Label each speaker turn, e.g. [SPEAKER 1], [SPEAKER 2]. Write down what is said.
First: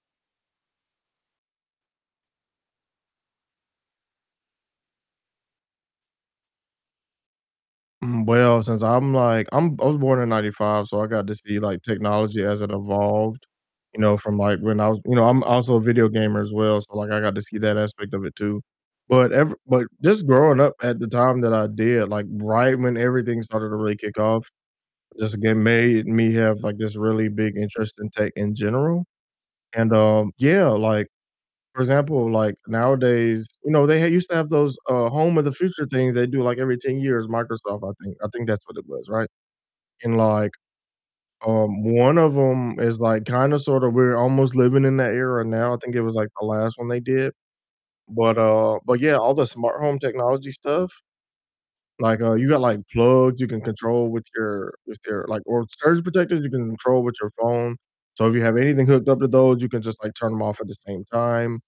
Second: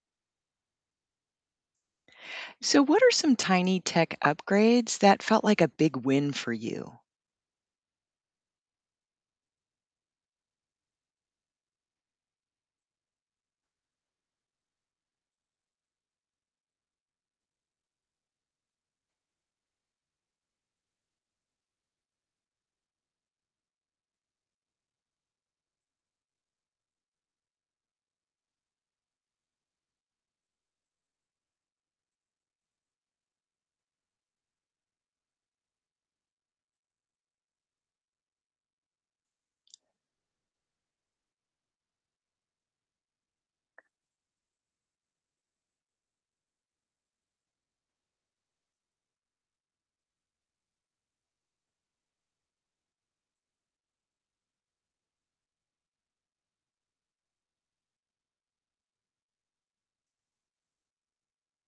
[SPEAKER 1] So, what are some tiny tech upgrades that felt like a big win for you?
[SPEAKER 2] Mhm, well, since I'm, like, I'm I was born in '95, so I got to see, like, technology as it evolved, you know, from, like, when I was you know, I'm also a video gamer as well, so, like, I got to see that aspect of it too, but ev but just growing up at the time that I did, like, right when everything started to really kick off, just again made me have, like, this really big interest in tech in general, and, um Yeah, like, for example, like, nowadays, you know, they had used to have those, uh, home of the future things they do like every 10 years, Microsoft, I think I think that's what it was, right? And like, um, one of 'em is, like, kinda sort of we're almost living in that era now; I think it was, like, the last one they did, but, uh but yeah, all the smart home technology stuff, like, uh, you got, like, plugs you can control with your with your, like or surge protectors you can control with your phone, so if you have anything hooked up to those, you can just, like, turn 'em off at the same time.